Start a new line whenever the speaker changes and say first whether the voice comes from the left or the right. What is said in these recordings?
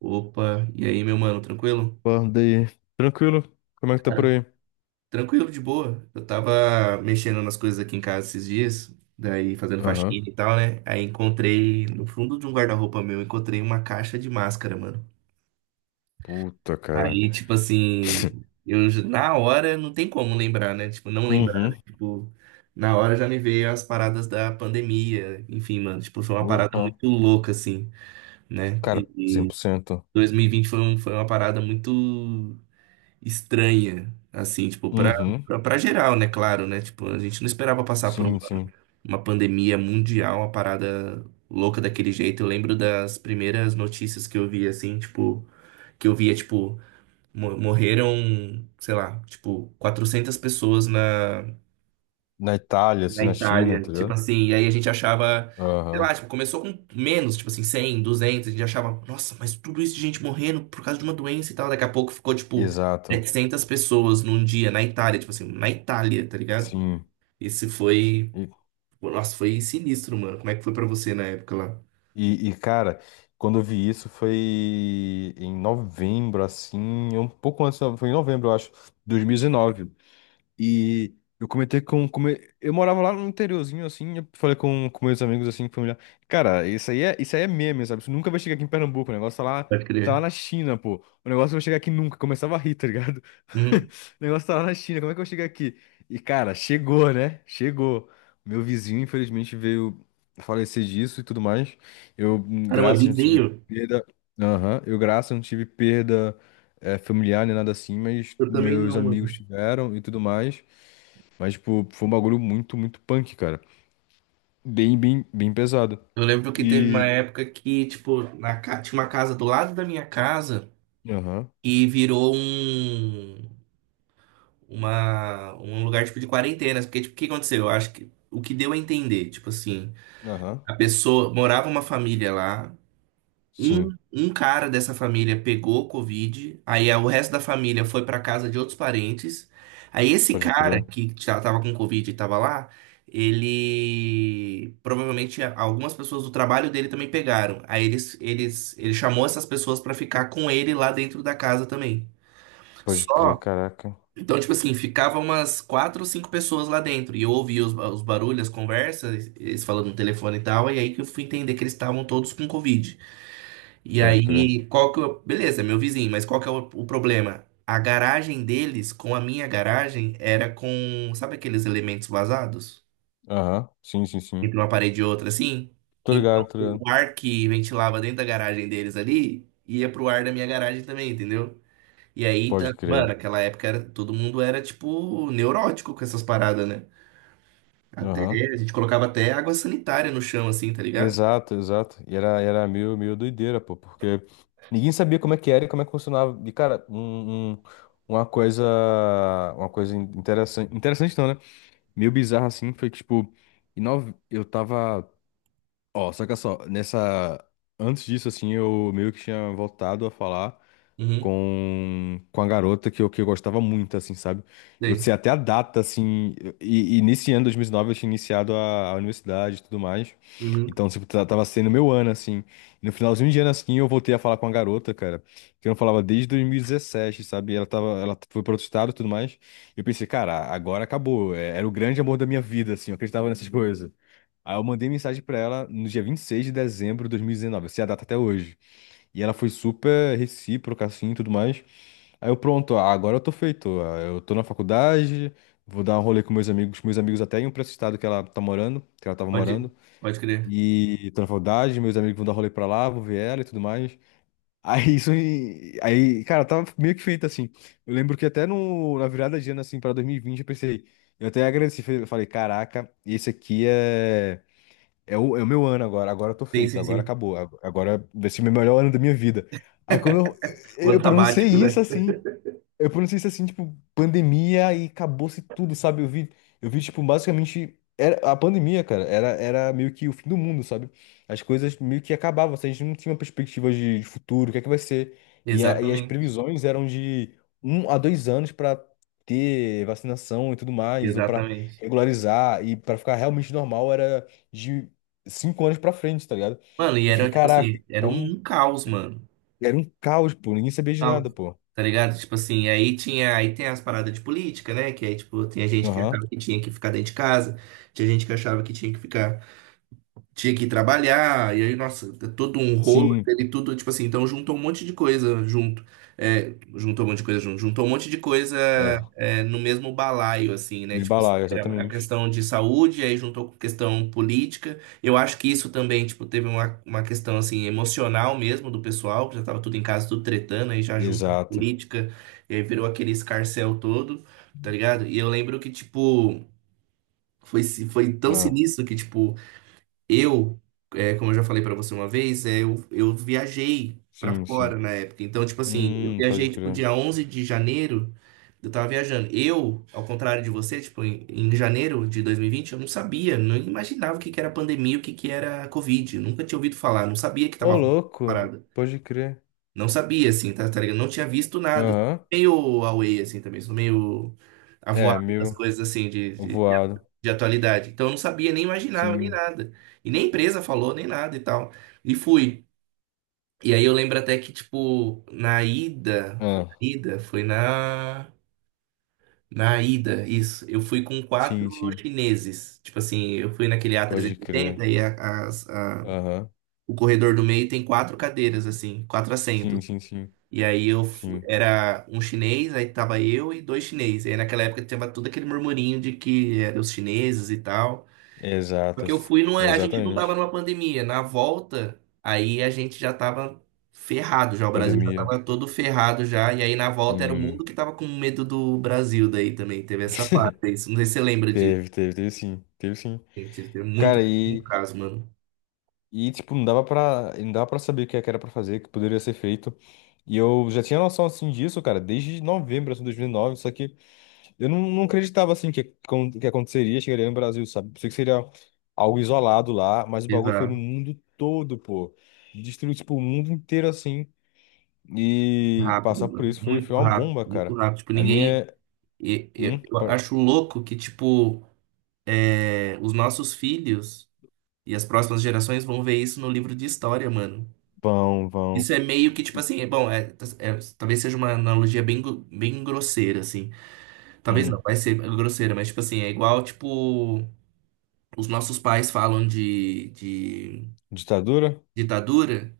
right: Opa, e aí, meu mano, tranquilo?
left: Pô, daí. Tranquilo? Como é que tá por
right: Cara,
left: aí?
right: tranquilo, de boa. Eu tava mexendo nas coisas aqui em casa esses dias, daí fazendo
left: Aham.
right: faxina e tal, né? Aí encontrei, no fundo de um guarda-roupa meu, encontrei uma caixa de máscara, mano.
left: Puta, cara.
right: Aí, tipo assim, na hora não tem como lembrar, né? Tipo, não lembrar,
left: Uhum.
right: né? Tipo, na hora já me veio as paradas da pandemia, enfim, mano. Tipo, foi uma parada
left: Porra.
right: muito louca, assim, né?
left: Cara, cem
right: E
left: por cento.
right: 2020 foi, foi uma parada muito estranha, assim, tipo, pra,
left: Uhum.
right: pra, pra geral, né? Claro, né? Tipo, a gente não esperava passar por
left: Sim,
right: uma,
left: sim.
right: uma pandemia mundial, uma parada louca daquele jeito. Eu lembro das primeiras notícias que eu vi, assim, tipo, que eu via, tipo, morreram, sei lá, tipo, 400 pessoas na
left: Na Itália,
right: na
left: assim, na China,
right: Itália.
left: tá
right: Tipo
left: ligado?
right: assim, e aí a gente achava, sei
left: Aham.
right: lá, tipo, começou com menos, tipo assim, 100, 200, a gente achava, nossa, mas tudo isso de gente morrendo por causa de uma doença e tal. Daqui a pouco ficou, tipo,
left: Exato.
right: 700 pessoas num dia na Itália, tipo assim, na Itália, tá ligado?
left: Sim.
right: Esse foi,
left: E,
right: nossa, foi sinistro, mano. Como é que foi pra você na época lá?
left: e cara, quando eu vi isso foi em novembro, assim, um pouco antes, foi em novembro, eu acho, 2019. E eu comentei com eu morava lá no interiorzinho, assim, eu falei com meus amigos, assim, familiar. Cara, isso aí é meme, sabe? Isso nunca vai chegar aqui em Pernambuco, o negócio
right: Pode
left: tá lá
right: crer.
left: na China, pô. O negócio vai chegar aqui nunca, começava a rir, tá ligado?
right: Uhum.
left: O negócio tá lá na China, como é que eu chego aqui? E, cara, chegou, né? Chegou. Meu vizinho, infelizmente, veio falecer disso e tudo mais. Eu,
right: Caramba,
left: graças, não tive
right: vizinho?
left: perda. Aham. Eu, graças, não tive perda familiar nem nada assim, mas
right: Eu também
left: meus
right: não,
left: amigos
right: mano.
left: tiveram e tudo mais. Mas, tipo, foi um bagulho muito, muito punk, cara. Bem, bem, bem pesado.
right: Eu lembro que teve uma
left: E.
right: época que, tipo, na, tinha uma casa do lado da minha casa
left: Aham,
right: e virou um lugar tipo de quarentena, porque tipo, o que aconteceu? Eu acho que o que deu a entender, tipo assim,
left: aham.
right: a pessoa morava uma família lá, um,
left: Sim,
right: um cara dessa família pegou Covid, o resto da família foi pra casa de outros parentes. Aí esse
left: pode
right: cara
left: crer.
right: que já tava com Covid e tava lá, ele provavelmente algumas pessoas do trabalho dele também pegaram. Aí ele chamou essas pessoas pra ficar com ele lá dentro da casa também.
left: Pode crer,
right: Só
left: caraca.
right: então, tipo assim, ficava umas quatro ou cinco pessoas lá dentro. E eu ouvia os barulhos, as conversas, eles falando no telefone e tal. E aí que eu fui entender que eles estavam todos com Covid. E
left: Pode crer.
right: aí, qual que eu... Beleza, meu vizinho, mas qual que é o problema? A garagem deles, com a minha garagem, era com... Sabe aqueles elementos vazados?
left: Aham, sim, sim, sim.
right: Entre uma parede e outra, assim?
left: Tô ligado,
right: Então,
left: tô
right: o
left: ligado.
right: ar que ventilava dentro da garagem deles ali, ia pro ar da minha garagem também, entendeu? E aí, tá,
left: Pode
right: mano,
left: crer.
right: aquela época era, todo mundo era, tipo, neurótico com essas paradas, né? Até,
left: Aham.
right: a gente colocava até água sanitária no chão, assim, tá ligado?
left: Exato, exato. E era, era meio, meio doideira, pô, porque ninguém sabia como é que era e como é que funcionava. E, cara, uma coisa. Uma coisa interessante. Interessante não, né? Meio bizarra assim, foi que, tipo, em nove eu tava. Ó, saca só, nessa. Antes disso, assim, eu meio que tinha voltado a falar
right: Uhum,
left: com a garota que eu gostava muito, assim, sabe? Eu
right: sei.
left: sei até a data, assim, e nesse ano, 2009 eu tinha iniciado a universidade e tudo mais.
right: Uhum,
left: Então, tipo, tava sendo meu ano, assim. E no finalzinho de ano, assim, eu voltei a falar com a garota, cara, que eu não falava desde 2017, sabe? Ela tava, ela foi pro outro estado e tudo mais. E eu pensei, cara, agora acabou. Era o grande amor da minha vida, assim, eu acreditava nessas coisas. Aí eu mandei mensagem pra ela no dia 26 de dezembro de 2019, assim, a data até hoje. E ela foi super recíproca, assim, e tudo mais. Aí eu, pronto, ah, agora eu tô feito. Ah, eu tô na faculdade, vou dar um rolê com meus amigos até iam pra esse estado que ela tá morando, que ela tava
right: pode,
left: morando.
right: pode crer.
left: E tô na faculdade, meus amigos vão dar rolê pra lá, vou ver ela e tudo mais. Aí isso, aí, cara, eu tava meio que feito, assim. Eu lembro que até no, na virada de ano, assim, pra 2020, eu pensei, eu até agradeci, falei, caraca, esse aqui é. É o meu ano agora, agora eu tô
right: Sim,
left: feito,
right: sim,
left: agora
right: sim.
left: acabou, agora vai ser o melhor ano da minha vida. Aí quando eu,
right: O ano
left: eu pronunciei
right: sabático,
left: isso
right: né?
left: assim, eu pronunciei isso assim, tipo, pandemia e acabou-se tudo, sabe? Eu vi, tipo, basicamente. Era, a pandemia, cara, era, era meio que o fim do mundo, sabe? As coisas meio que acabavam, assim, a gente não tinha uma perspectiva de futuro, o que é que vai ser. E, e as
right: Exatamente,
left: previsões eram de 1 a 2 anos pra ter vacinação e tudo mais, ou pra
right: exatamente.
left: regularizar, e pra ficar realmente normal era de 5 anos pra frente, tá ligado?
right: Mano, e
left: E fiquei,
right: era, tipo
left: caraca,
right: assim, era um
left: então
right: um caos, mano.
left: era um caos, pô, ninguém sabia de
right: Caos.
left: nada, pô.
right: Tá ligado? Tipo assim, aí tinha, aí tem as paradas de política, né? Que aí, tipo, tem a gente que
left: Aham,
right: achava que tinha que ficar dentro de casa, tinha gente que achava que tinha que ir trabalhar, e aí, nossa, é todo um rolo,
left: sim.
right: ele tudo, tipo assim, então juntou um monte de coisa junto, é, juntou um monte de coisa junto, juntou um monte de coisa
left: É.
right: é, no mesmo balaio, assim, né,
left: De
right: tipo assim,
left: balaio,
right: era a
left: exatamente.
right: questão de saúde, aí juntou com questão política, eu acho que isso também, tipo, teve uma questão, assim, emocional mesmo do pessoal, que já tava tudo em casa, tudo tretando, aí já junta a
left: Exato.
right: política, e aí virou aquele escarcéu todo, tá ligado? E eu lembro que, tipo... Foi, foi tão
left: Ah,
right: sinistro que, tipo, eu, é, como eu já falei pra você uma vez, é, eu viajei pra
left: sim,
right: fora
left: sim.
right: na época. Então, tipo assim, eu viajei,
left: Pode
right: tipo,
left: crer.
right: dia 11 de janeiro, eu tava viajando. Eu, ao contrário de você, tipo, em janeiro de 2020 eu não sabia, não imaginava o que que era pandemia, o que que era Covid. Eu nunca tinha ouvido falar, não sabia que tava
left: Ô,
right: rolando essa
left: louco,
right: parada.
left: pode crer.
right: Não sabia, assim, tá, tá ligado? Não tinha visto nada.
left: Aham.
right: Meio away, assim, também. Sou meio
left: É,
right: avoado das
left: meio
right: coisas, assim,
left: voado.
right: de atualidade. Então, eu não sabia, nem imaginava, nem
left: Sim.
right: nada. E nem a empresa falou, nem nada e tal. E fui. E aí, eu lembro até que, tipo, na ida... Foi na
left: Ah,
right: ida? Foi na... Na ida, isso. Eu fui com quatro
left: sim, sim.
right: chineses. Tipo assim, eu fui naquele
left: Pode crer.
right: A380 e oitenta
left: Aham.
right: o corredor do meio tem quatro cadeiras, assim, quatro
left: Sim,
right: assentos.
left: sim, sim.
right: E aí eu
left: Sim.
right: era um chinês, aí tava eu e dois chineses. E aí naquela época tinha todo aquele murmurinho de que eram os chineses e tal. Porque eu
left: Exatas.
right: fui, não é, a gente não tava
left: Exatamente.
right: numa pandemia. Na volta, aí a gente já tava ferrado já, o Brasil já
left: Pandemia.
right: tava todo ferrado já. E aí na volta era o
left: Sim.
right: mundo que tava com medo do Brasil daí também. Teve essa parte aí. Não sei se você lembra disso,
left: Teve, teve, teve sim. Teve sim.
right: gente. Teve muito,
left: Cara,
right: muito
left: e.
right: caso, mano.
left: E, tipo, não dava pra, não dava pra saber o que é que era pra fazer, o que poderia ser feito. E eu já tinha noção, assim, disso, cara, desde novembro, assim, de 2009, só que eu não acreditava, assim, que, que aconteceria, chegaria no Brasil, sabe? Pensei que seria algo isolado lá, mas o bagulho foi no
right: Exato.
left: mundo todo, pô. Destruiu, tipo, o mundo inteiro, assim, e
right: Rápido,
left: passar por
right: mano.
left: isso foi,
right: Muito
left: foi uma
right: rápido,
left: bomba,
right: muito
left: cara.
right: rápido. Tipo,
left: A minha...
right: ninguém.
left: é.
right: Eu
left: Pa-
right: acho louco que, tipo. É, os nossos filhos e as próximas gerações vão ver isso no livro de história, mano.
left: vão, vão.
right: Isso é meio que, tipo assim, é- bom, é- tá, é- talvez seja uma analogia bem, bem grosseira, assim. Talvez não,
left: Hum,
right: vai ser grosseira, mas, tipo assim, é igual, tipo, os nossos pais falam de
left: ditadura?
right: ditadura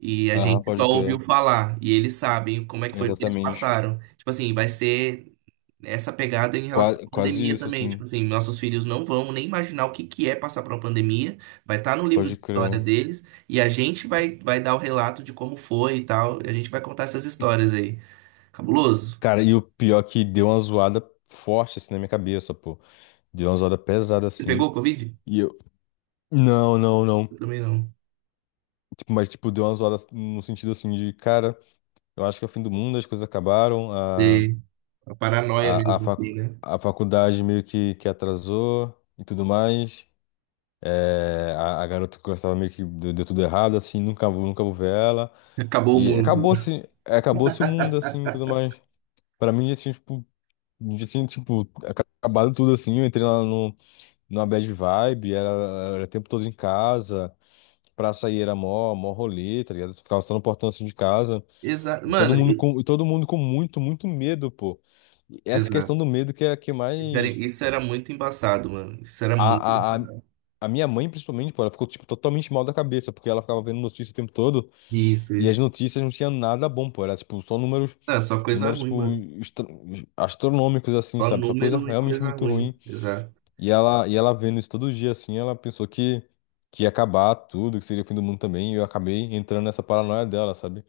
right: e a
left: Aham,
right: gente só
left: pode
right: ouviu
left: crer.
right: falar e eles sabem como é que foi que eles
left: Exatamente.
right: passaram. Tipo assim, vai ser essa pegada em relação
left: Qua-
right: à
left: quase
right: pandemia
left: isso,
right: também. Tipo
left: assim.
right: assim, nossos filhos não vão nem imaginar o que que é passar por uma pandemia, vai estar no livro
left: Pode
right: de
left: crer.
right: história deles e a gente vai dar o relato de como foi e tal. E a gente vai contar essas histórias aí. Cabuloso.
left: Cara, e o pior é que deu uma zoada forte assim na minha cabeça, pô. Deu uma zoada pesada
right: Você
left: assim.
right: pegou Covid?
left: E eu. Não, não,
right: Eu
left: não.
right: também não.
left: Tipo, mas, tipo, deu uma zoada no sentido assim de, cara, eu acho que é o fim do mundo, as coisas acabaram,
right: E
left: a,
right: a paranoia
left: a, a,
right: mesmo, assim, né?
left: a faculdade meio que atrasou e tudo mais. É, a garota que eu gostava meio que deu tudo errado, assim, nunca vou ver ela.
right: Acabou o
left: E
right: mundo.
left: acabou-se, acabou-se o mundo, assim, e tudo mais. Pra mim, assim, tipo. Eu já tinha, tipo, acabado tudo assim. Eu entrei lá no, numa bad vibe, era, era o tempo todo em casa. Pra sair era mó, mó rolê, tá ligado? Ficava só no portão assim de casa.
right: Exato. Mano,
left: E todo mundo com muito, muito medo, pô. E essa questão
right: exato.
left: do medo que é a que
right: Isso era
left: mais.
right: isso era muito embaçado, mano. Isso era muito.
left: A a minha mãe, principalmente, pô, ela ficou, tipo, totalmente mal da cabeça, porque ela ficava vendo notícia o tempo todo.
right: Isso,
left: E as
right: isso.
left: notícias não tinham nada bom, pô. Era, tipo, só números,
right: Ah, só coisa
left: números,
right: ruim,
left: tipo,
right: mano.
left: estra- astronômicos, assim,
right: Só
left: sabe? Só coisa
right: número e
left: realmente
right: coisa
left: muito
right: ruim.
left: ruim.
right: Exato.
left: E ela vendo isso todo dia, assim, ela pensou que ia acabar tudo, que seria o fim do mundo também, e eu acabei entrando nessa paranoia dela, sabe?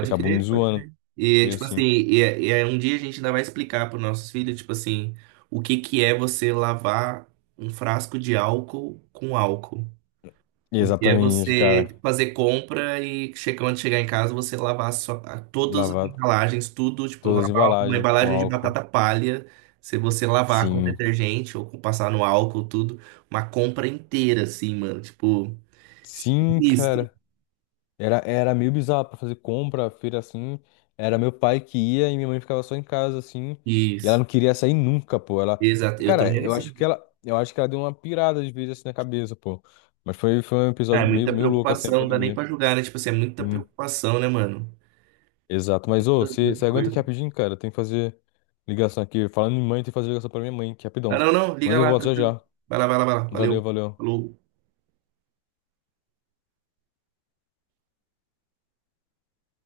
left: E acabou me
right: crer, pode
left: zoando,
right: crer. E,
left: bem
right: tipo assim,
left: assim.
right: e, é, e aí um dia a gente ainda vai explicar para os nossos filhos, tipo assim, o que que é você lavar um frasco de álcool com álcool.
left: E
right: O que é
left: exatamente,
right: você
left: cara,
right: fazer compra e quando chegar em casa você lavar só, todas as
left: lavar
right: embalagens, tudo, tipo,
left: todas as
right: lavar uma
left: embalagens com
right: embalagem de
left: álcool.
right: batata palha, se você lavar com
left: Sim,
right: detergente ou com passar no álcool, tudo, uma compra inteira, assim, mano, tipo,
left: sim,
right: isso,
left: cara. Era, era meio bizarro pra fazer compra, feira assim. Era meu pai que ia e minha mãe ficava só em casa assim. E ela
right: isso,
left: não queria sair nunca, pô. Ela,
right: exato, eu
left: cara,
right: também era
left: eu acho
right: assim.
left: que ela, eu acho que ela deu uma pirada de vez assim na cabeça, pô. Mas foi, foi um
right: Ah, é
left: episódio meio,
right: muita
left: meio louco assim, a
right: preocupação, não dá nem
left: pandemia.
right: pra julgar, né? Tipo assim, é muita
left: Sim,
right: preocupação, né, mano?
left: exato. Mas ô,
right: Muita
left: você
right: muita
left: aguenta aqui
right: coisa.
left: rapidinho, cara? Tem que fazer ligação aqui. Falando em mãe, tem que fazer ligação pra minha mãe, que é
right: Ah,
left: rapidão.
right: não, não,
left: Mas
right: liga
left: eu
right: lá,
left: volto já
right: tranquilo.
left: já.
right: Vai lá, vai lá, vai lá. Valeu.
left: Valeu, valeu.
right: Falou.